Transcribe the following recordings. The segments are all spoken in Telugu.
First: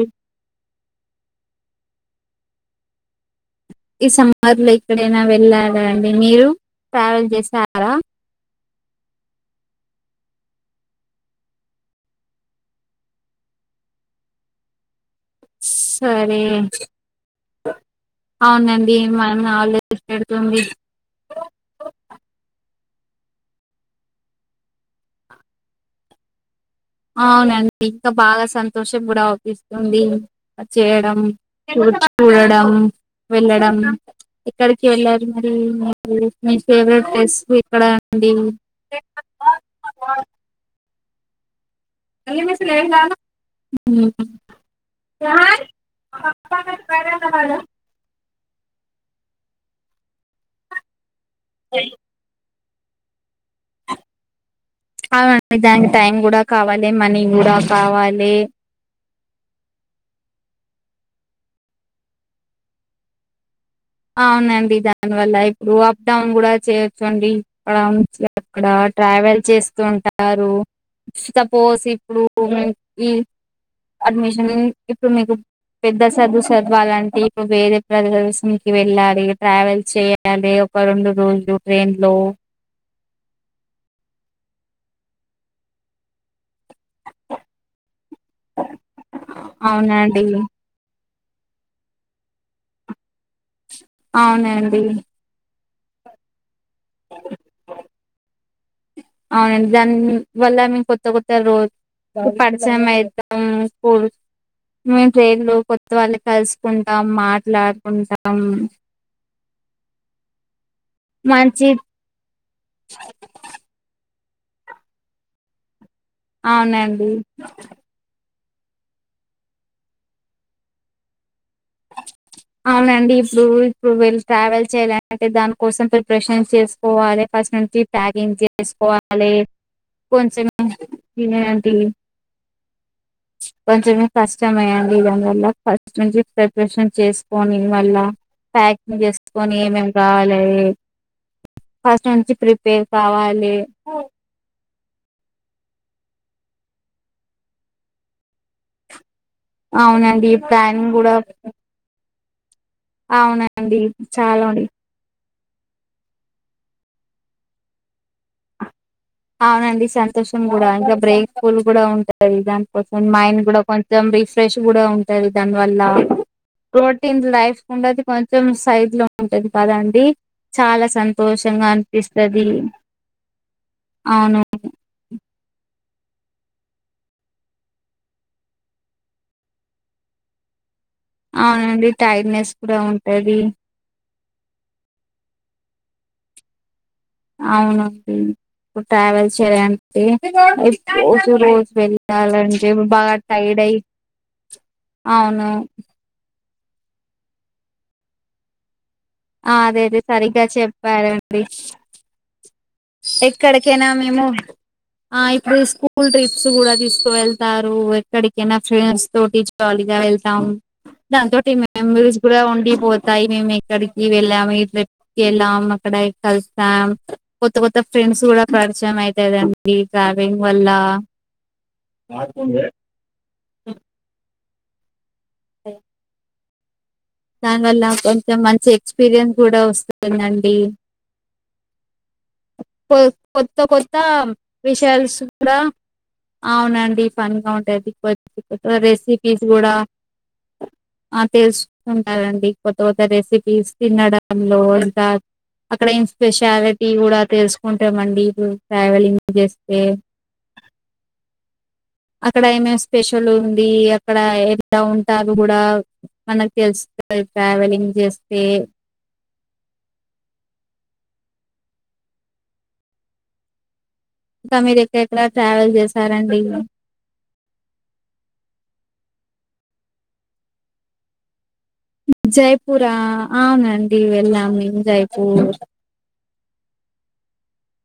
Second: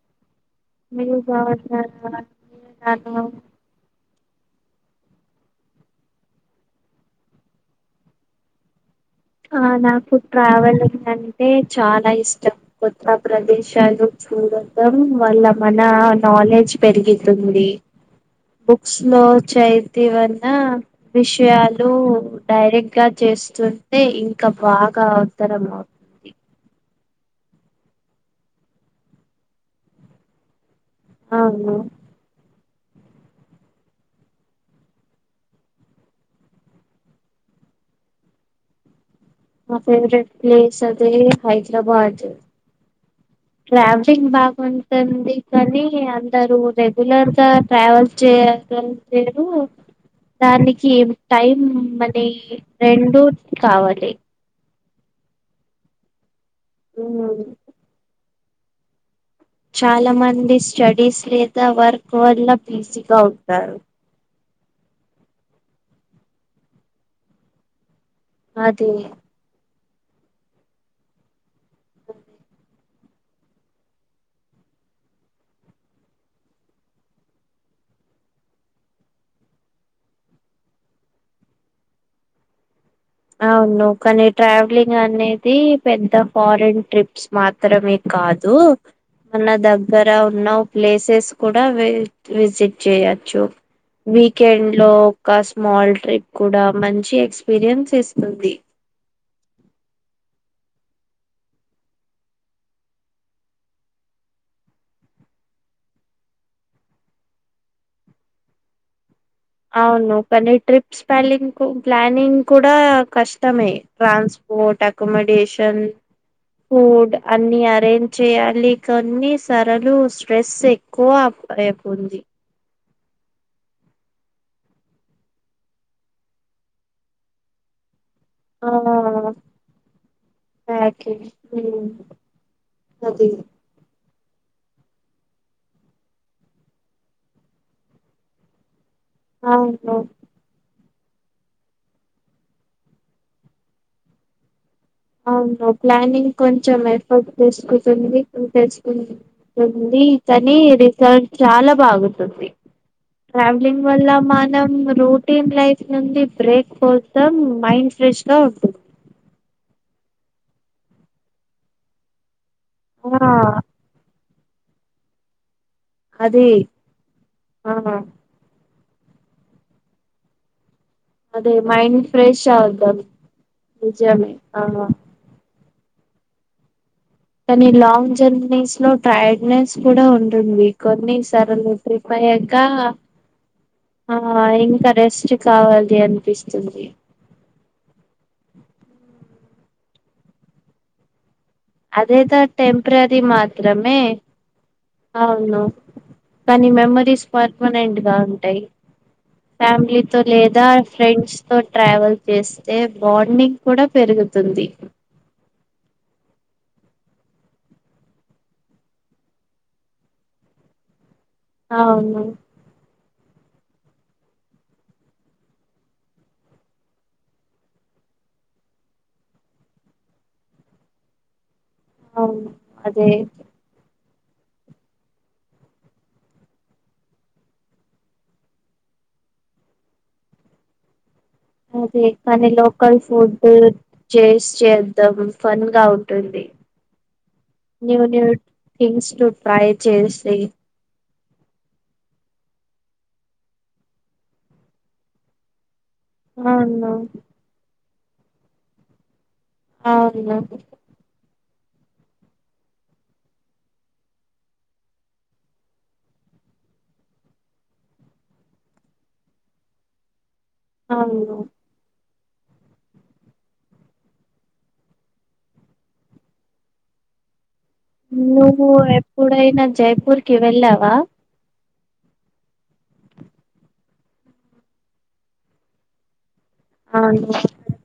ఎ మీ కావట్లే నా నాకు ఈ సమ్మర్ లో ఎక్కడైనా వెళ్ళారా అండి మీరు ట్రావెల్ చేసారా ఆ నాకు ట్రావెలింగ్ అంటే చాలా ఇష్టం కొత్త ప్రదేశాలు చూడటం వళ్ల మన సరే నాలెడ్జ్ పెరిగిదండి అవునండి బుక్స్ లో మనం హాలిడేస్ చైతి వర్న పెడుతుంది విషయాలు డైరెక్ట్ గా చేస్తుంటే ఇంకా బాగా అవతరం అవు అవునండి ఇంకా బాగా సంతోషం కూడా అవుపిస్తుంది చేయడం అవును చూడడం వెళ్ళడం ఇక్కడికి వెళ్ళాలి మరి మీ ఫేవరెట్ ప్లేస్ ఎక్కడ అండి మా ఫేవరెట్ ప్లేస్ అది హైదరాబాద్ [unintelligible] ఓయిందా ట్రావెలింగ్ బాగుంటుంది కానీ అందరు రెగ్యులర్గా ట్రావెల్ చేయలేరు దానికి టైం మనీ రెండు కావాలి అవునండి దానికి టైం కూడా కావాలి మనీ కూడా కావాలి చాలా మంది స్టడీస్ లేదా వర్క్ వల్ల బీజీగా ఉంటారు అవునండి దానివల్ల ఇప్పుడు అప్ డౌన్ కూడా చేయొచ్చు అండి ఇక్కడ మంచిగా అక్కడ అది ట్రావెల్ చేస్తూ ఉంటారు [unintelligible] పోసి ఇప్పుడు హ్మ్ అడ్మిషన్ ఇప్పుడు మీకు పెద్ద చదువు చదువాలంటే ఇప్పుడు వేరే ప్రజస్ల్ని వెళ్ళాలి ట్రావెల్ చేయాలి ఒక రెండు రోజులు ట్రైన్ లో అవును కానీ ట్రావెలింగ్ అనేది పెద్ద ఫారిన్ ట్రిప్స్ మాత్రమే కాదు మన దగ్గర అవునండి ఉన్న ప్లేసెస్ కూడా వి విజిట్ చేయచ్చు వీకెండ్ అవునండి లో ఒక స్మాల్ ట్రిప్ కూడా మంచి ఎక్స్పీరియన్స్ ఇస్తుంది అవునండి దాని వల్ల మేము కొత్త కొత్త రోజ్ [unintelligible] మేము ట్రైన్లు కొత్త వాళ్ళు కలుసుకుంటాం మాట్లాడుకుంటాం అవును కానీ ట్రిప్ స్పెల్లింగ్కు మంచి ప్లానింగ్ కూడా కష్టమే ట్రాన్స్పోర్ట్ అకోమేడేషన్ అవునండి ఫూడ్ అన్ని అరేంజ్ చేయాలి కొన్ని సరలు స్ట్రెస్ ఎక్కువ అయిపోంది అవునండి ఇప్పుడు ఇప్పుడు వీళ్ళు ట్రావెల్ చేయ్యాల అంటే దానికోసం ప్రిపరేషన్స్ చేస్తు పోవాలే ఫస్ట్ నుంచి ప్యాకింగ్ చే ఆ చేసుకోవాలి కొంచెం [unintelligible] నువ్ తిన్ కొంచెం ఫస్ట్ టైమ్ అయ్యండి దానివల్ల ఫస్ట్ నుంచి ఫ [unintelligible] చేసుకోని మళ్ళ ప్యాకింగ్ చేసుకొని ఏమేం అవును కావాలి అవి ఫస్ట్ నుంచి ప్రిపేర్ కావాలి అవును ప్లానింగ్ కొంచెం ఎఫర్ట్ తెసుకుతుంది తెసుకుంది ఉంది అవునండి కాని ప్లానింగ్ కూడా రిసల్ట్ చాలా బాగుంటుంది అవునండి ట్రావెలింగ్ వల్ల చాలా ఉంది మనం రూట్ టీమ్ లైఫ్ నుడి బ్రేక్ పోతాం మైండ్ ఫ్రెష్ గా ఉంటుంది. అవునండి సంతోషం కూడా ఇంకా బ్రేక్ ఫుల్ కూడా ఉంటుంది దానికోసం ఆ మైండ్ కూడా కొ కొంచెం రిఫ్రెష్ కూడా ఉంటుంది దానివల్ల అది ప్రోటీన్ లైఫ్కి ఆ కొంచం మొత్తం స సైడ్ లో ఉంటది కద అండి చాలా సం అదే మైండ్ ఫ్రెష్ అర్దమ్ నిజమే అవును ఆ కానీ లాంగ్ జర్నీస్ లో టైర్డ్నెస్ కూడా ఉంటుంది కొన్ని సరలు అవునండి ట్రిప్ టైర్డ్నెస్ అయ్యాక కూడా ఉంటది ఆ ఇంకా రెస్ట్ కావాలి అనిపిస్తుంది అవునండి ఇప్పుడు ట్రావెల్ చేయాలంటే రోజు రోజు అదేదా వెళ్ళాలంటే బాగా టెంపరరీ టైర్డ్ అయి మాత్రమే అవును కానీ మెమరీస్ పర్మనెంట్ గా ఉంటాయి. ఆ! అదైతే ఫ్యామిలీతో సరిగ్గా లేదా ఫ్రెండ్స్ చెప్పారండి తో ట్రావెల్ చేస్తే బాండింగ్ కూడా ఎక్కడికైనా మేము పెరుగుతుంది ఆ ఇప్పుడు స్కూల్ ట్రిప్స్ కూడా తీసుకు వెళ్తారు ఎక్కడికైనా ఫ్రెండ్స్ తో టీచర్ జాలీగా వెళ్తాం దా తోటి మెమరీస్ అవును కూడా ఉండిపోతై వస్తాయి మేము ఎక్కడికి వెళ్ళాము ఈ ట్రిప్కి వెళ్ళాం అక్కడ కలిసాం కొత్త కొత్త ఫ్రెండ్స్ కూడా పరిచయం అయ్తదండి ట్రావెలింగ్ వల్ల అవును అదే [inaudible] దాని వల్ల కొంచెం మంచి ఎక్స్పీరియన్స్ కూడా వస్తుందండి అదే కానీ లోకల్ కొ ఫుడ్ కొత్త కొత్త టేస్ట్ చేద్దాం విషయాల్స్ కూడా ఫన్ గా ఉ అవునండి ఫన్ గా ఉంటాదికు న్యూ వ థింగ్స్ ను రెసిపీస్ ట్రై కూడా చేసి ఆ తెలుసు ఉంటారండి కొత్త కొత్త రెసిపీస్ తినడంలో ఇంకా అక్కడ స్పెషాలిటీ అవును కూడా తెలుసుకుంటామండి ఇప్పుడు ట్రావెలింగ్ చేస్ అవున అక్కడ ఏమే స్పెషల్ ఉంది అక్కడ ఎ ఉంటారు కూడా మనకు తెలుసు [inaudible] ట్రావెలింగ్ చేస్తే అవును ఇంకా మీరు ఎక్కడెక్కడ ట్రావెల్ చేశారండి నువ్వు ఎప్పుడైనా జైపూర్ కి వెళ్ళావా జైపూరా అవునండి వెళ్ళం జైపూర్ అవున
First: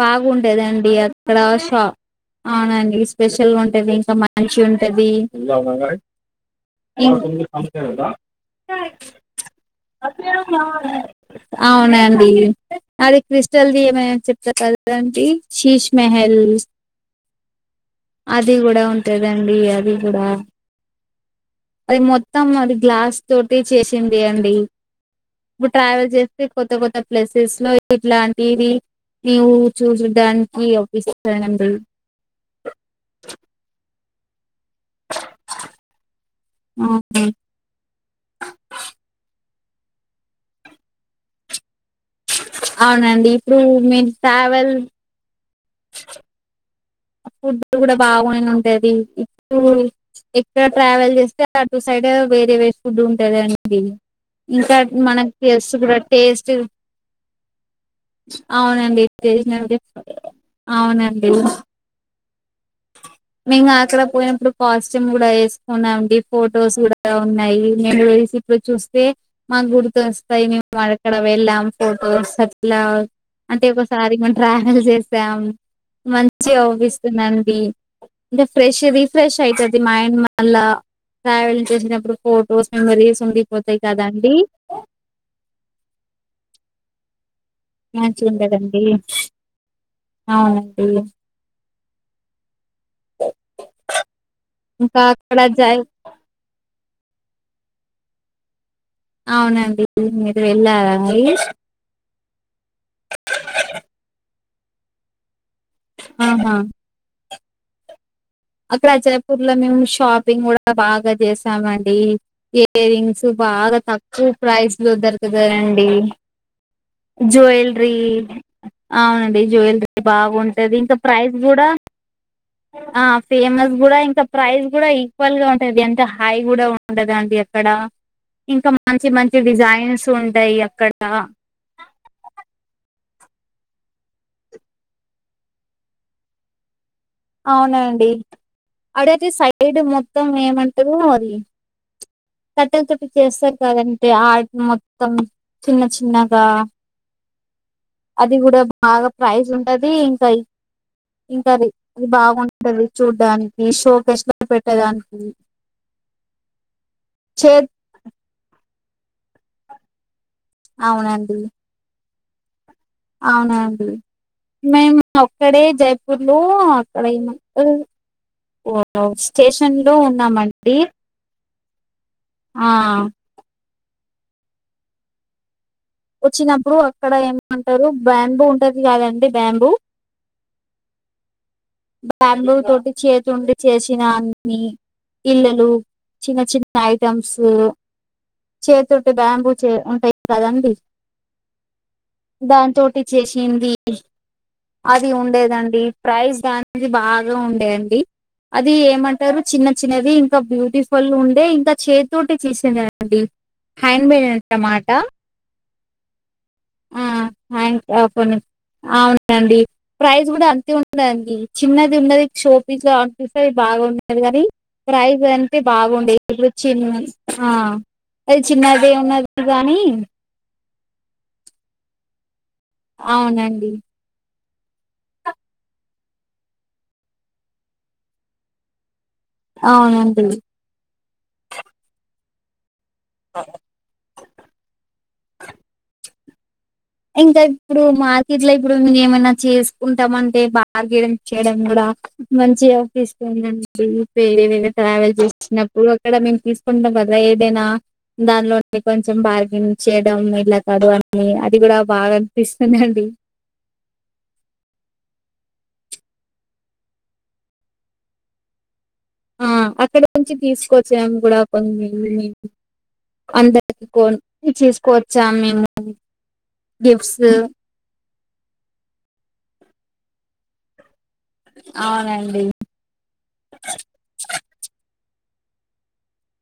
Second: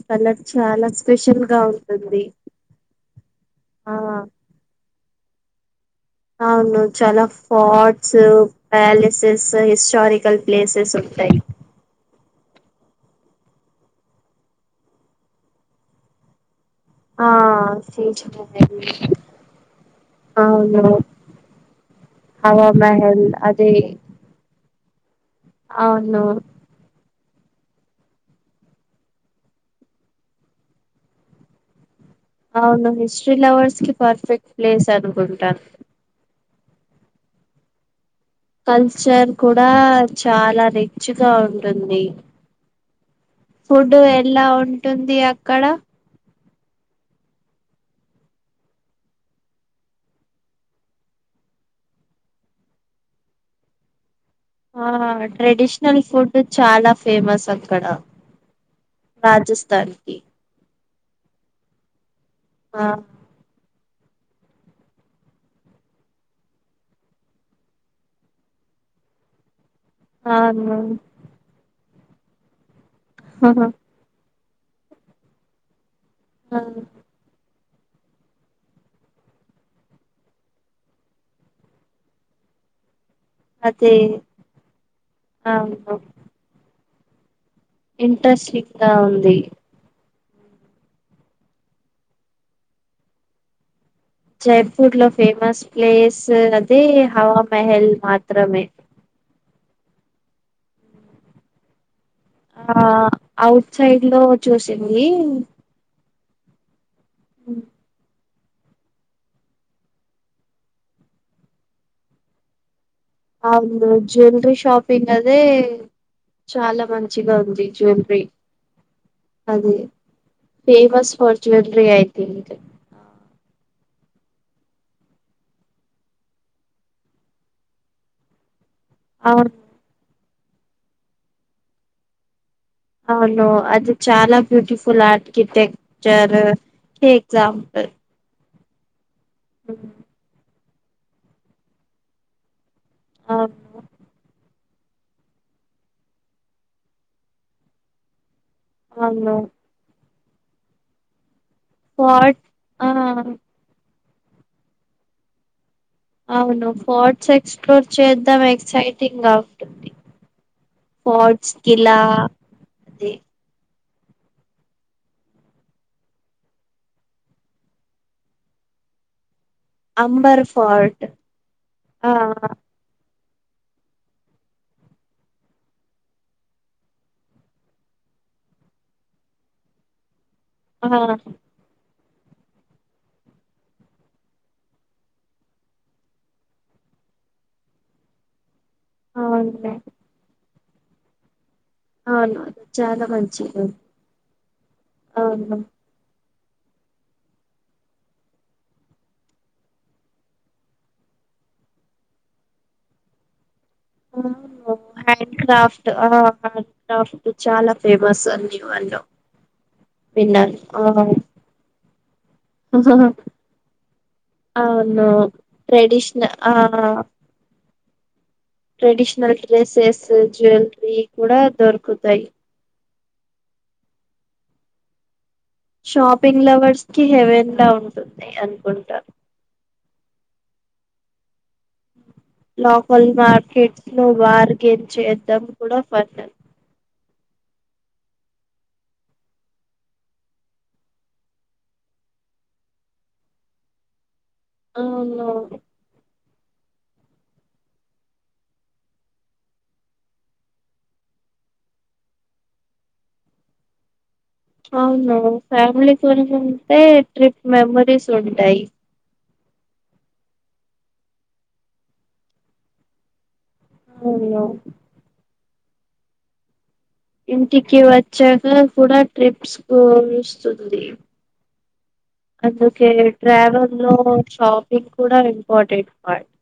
బాగుంటేదండి అక్కడ గా షాప్ ఉంటుంది అవునండి స్పెషల్గా ఉంటది ఆ ఇంకా మ మంచిగుంటది అవును చాలా ఫోర్ట్స్ ప్యాలెసెస్ హిస్టారికల్ ప్లేసెస్ ఉంటాయి అవునండి అదే క్రిస్టల్ది ఏమైనా చెప్ [inaudible] చీస్ మెహల్ ఆ షీజ్ అది మహల్, కూడా ఉంటదండి అది కూడా అవును అది మొత్తం హవా అది గ్లాస్ మహల్ తోటి అదే చేసిన్ ది అండి ఇప్పుడు ట్రావెల్ అవును చేస్తే కొత్త కొత్త ప్లేసెస్ లో ఇట్లాంటివి నవవు చూసడానికి అప్పిస్తానండి అవును హిస్టరీ లవర్స్ కి పర్ఫెక్ట్ ప్లేస్ అనుకుంటాను ఆ అండి కల్చర్ కూడా చాలా రిచ్ గా ఉంటుంది అవునండి ఇప్పుడు ఫుడ్ మీరు ఎలా ట్రావెల్ ఉంటుంది అక్కడ ఫుడ్ కూడా బాగునే ఉంటది ఇప్పుడు ఎక్కడ ట్రావెల్ చేస్తే అటు సైడు వేరే వేరే ఫుడ్ ఉంటది అండి ఇంకా ఆ మనకి తెలుసు కూడా ట్రెడిషనల్ ఫుడ్ టేస్ట్ చాలా ఫేమస్ అక్కడ అవునండి రాజస్థాన్ కి [inaudible] అవునండి ఆ మేము అక్కడ పోయినప్పుడు కాస్ట్యూమ్ కూడా వేసుకున్నామండి ఫొటోస్ కూడా ఉన్నాయి మేము వెరీ ఈడ చూస్తే మాకు గుర్తు వస్తాయి మేము అవును అక్కడ వెళ్ళాం ఫోటోస్ అట్ల అంటే ఒకసారి మం ట్రావెల్ చేసాం మంచిగ ఆ, అవుపిస్తున్నామండి అంటే ఫ్రెష్ రీఫ్రెష్ అయితది మైండ్ మళ్ళా ట్రావెల్ంగ్ చేసినప్పుడు ఫొటోస్ మెమరీస్ ఉండి అదే అవు ఊ మంచి ఇంట్రెస్టింగ్ ఉంటదండి గా ఉంది అవునండి జైపూర్ ఇంకా లో అక్కడ ఫేమస్ జై ప్లేస్ అది హవా మెహల్ మాత్రమే అవునండి మీరు వెళ్ళాలర అండి మన అవుట్ సైడ్ లో చూసింది ఆహా మ్మ్ అక్కడ జయపూర్ లో మేము షాపింగ్ కూడా బాగా చేసామండి ఇయర్ రింగ్స్ బాగా అవును తక్కువ జ్యువెలరీ ప్రైస్ లో షాపింగ్ అదే దొరుకుతాయండి చాలా మంచిగా ఉంది జ్యూవెలరీ. జ్యువెలరీ అవునండి అది జువెలరీ బాగుంటది ఇంకా ప్రైస్ కూడా తెలీదు. ఆ ఫేమస్ కూడా ఇంకా ప్రైస్ కూడా ఈక్వల్ గా ఉంటది అంత హై కూడా ఉంటదండి అక్కడ. ఇంకా మంచి మంచి అవును డిజైన్స్ ఉంటాయి అక్కడ. అవును అది చాలా బ్యూటిఫుల్ ఆర్కిటెక్చర్ కి ఎగ్జాంపుల్ అవునండి అడయితే సైడ్ మొత్తం ఏమంటరు అది కట్టెలతోటి చేస్తారు అవును కదండి ఆర్ట్ మొత్తం చిన్న చిన్నగా అది కూడా బాగా అవును ప్రైస్ ఉంటది ఇంకా ఇంకా అది అది ఫోర్ట్ బాగుంటది ఆ చూడ్డానికి, షోకేస్లో పెట్టడానికి. అవును ఫోర్ట్స్ చే ఎక్స్ప్లోర్ చేద్దాం ఎక్సైటింగ్ గా ఉంటుంది. అవునండి ఫోర్ట్స్ కిలా అది అవునా అండి. మేము ఒక్కడే జైపూర్ లో అక్కడ [inaudible] [inaudible] స్టేషన్లో అంబర్ ఉన్నామండి. ఫోర్ట్ ఆ ఆ వచ్చినప్పుడు అక్కడ ఏమంటరు బ్యాంబు ఉంటది కాదండి బ్యాంబు ఆ బ్యాంబు తోటి చేతుండి చేసినా అన్నీ. ఇళ్ళలు, చిన్న చిన్న ఐటమ్స్ చే తోటే బ్యాంబూ అవును చే ఉంటయి కదండి. అవును అది దానితోటి చాలా మంచిగా చేశింది అది అవును ఉండేదండి ప్రైజ్ దా నికి బాగా ఉండే అండి. అది ఏమంటరు చిన్న చిన్నవి ఇంకా బ్యూటిఫుల్ ఉండే ఇంకా చేతితోటే చేసింది అండి. హ్యాండ్మేడ్ అవును టమాటా హ్యాండ్ క్రాఫ్ట్ ఆ [inaudible] ఆ చాలా హ్యం ఫేమస్ [unintelligible] అన్ని వాళ్ళు అవునండి ప్రైజ్ కూడా విన్నాను అంతే ఆ ఉందండి. చిన్నది ఉన్నది షో దీంట్లో అనిపిస్తే బాగుండేది కనీ అవును ప్రైస్ అంటే బాగుండేది ట్రెడిషనల్ ఇప్పుడు ఆ చిన్న ఆ అది చిన్నది ఉన్నది కానీ వెయ్యికి కూడా దొరుకుతయి. అవునండి. షాపింగ్ లవర్స్కి హెవెన్లా ఉంటుంది అనుకుంటా. అవునండి. లోకల్ మార్కెట్స్ లో బార్గెన్ చేద్దాం కూడా ఫన్ అం ఇంకా ఇప్పుడు మార్కెట్లో ఇప్పుడు మేము ఏమైనా చేసుకుంటము అంటే బార్గెన్ చేయడం కూడా మంచిగా అనిపిస్తుందండి వేరే వేరే ట్రావెల్ అవును చేసినప్పుడు. అక్కడ మేం తీసుకుంటం కదా ఏదైనా దానిలో నుండి కొంచెం బార్గెనింగ్ చేయడం ఇలా కాదు అని అ ది కూడ బాగా అనిపిస్తుందండి. అవును ఫ్యామిలీతోని ఉంటే ట్రిప్ మెమరీస్ ఉంటయి. ఆ అక్కడ నుంచి తీసుకొచ్చాము కూడా కొన్ని [inaudible] అందరి కి అవును కొని తీసుకోవచ్చాము మేము. గిఫ్ట్స్ ఇంటికి వచ్చాక కూడా ట్రిప్స్ కు [inaudible] స్తుంది. అవునండి దుకే ట్రావెల్లో షాపింగ్ కూడ ఇంపార్టెంట్ పాయింట్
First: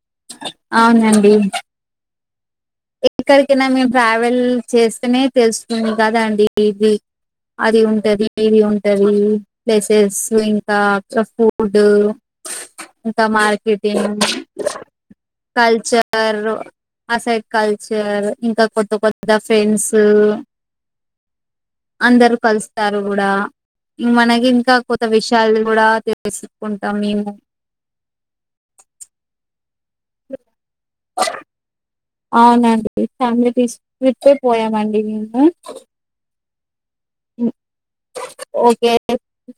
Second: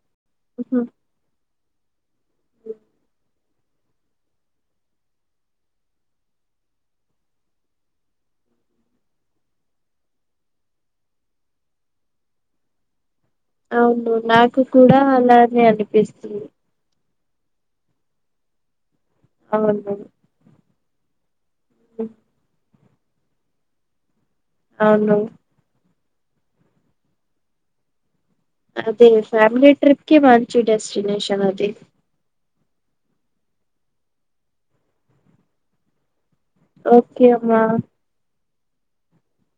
అవునండి ఎక్కడికైనా మేం ట్రావెల్ చేస్తేనే తెలుస్తుంది కదాండి ఇది అది ఉంటది ఇది ఉంటది ప్లేసెస్ ఇంకా ఫూడ్ ఇంక మార్ అవును కెటింగ్ నాకు కూడా అలానే కల్చర్ అనిపిస్తుంది ఆ సైడ్ కల్చర్ ఇంక కొత్త కొత్త అవును ఫ్రెండ్స్ అందరు కలుస్తారు గూడా ఇం మనకింకా కొత్త అవును విషయాలు కూడా తెల్ సుకుంటామేమో అదీ ఫ్యామిలీ ట్రిప్ కి మంచి డెస్టినేషన్ అది అవునండి ఫ్యామిలీ తీసు ట్రిప్పే పోయామండి మేము ఓకే అమ్మా ఓకే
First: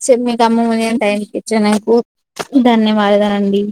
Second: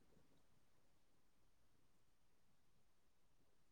చ మీకు అమ్మో నెన్ టైం ఇచ్చినందుకు ధన్యవాదాలండి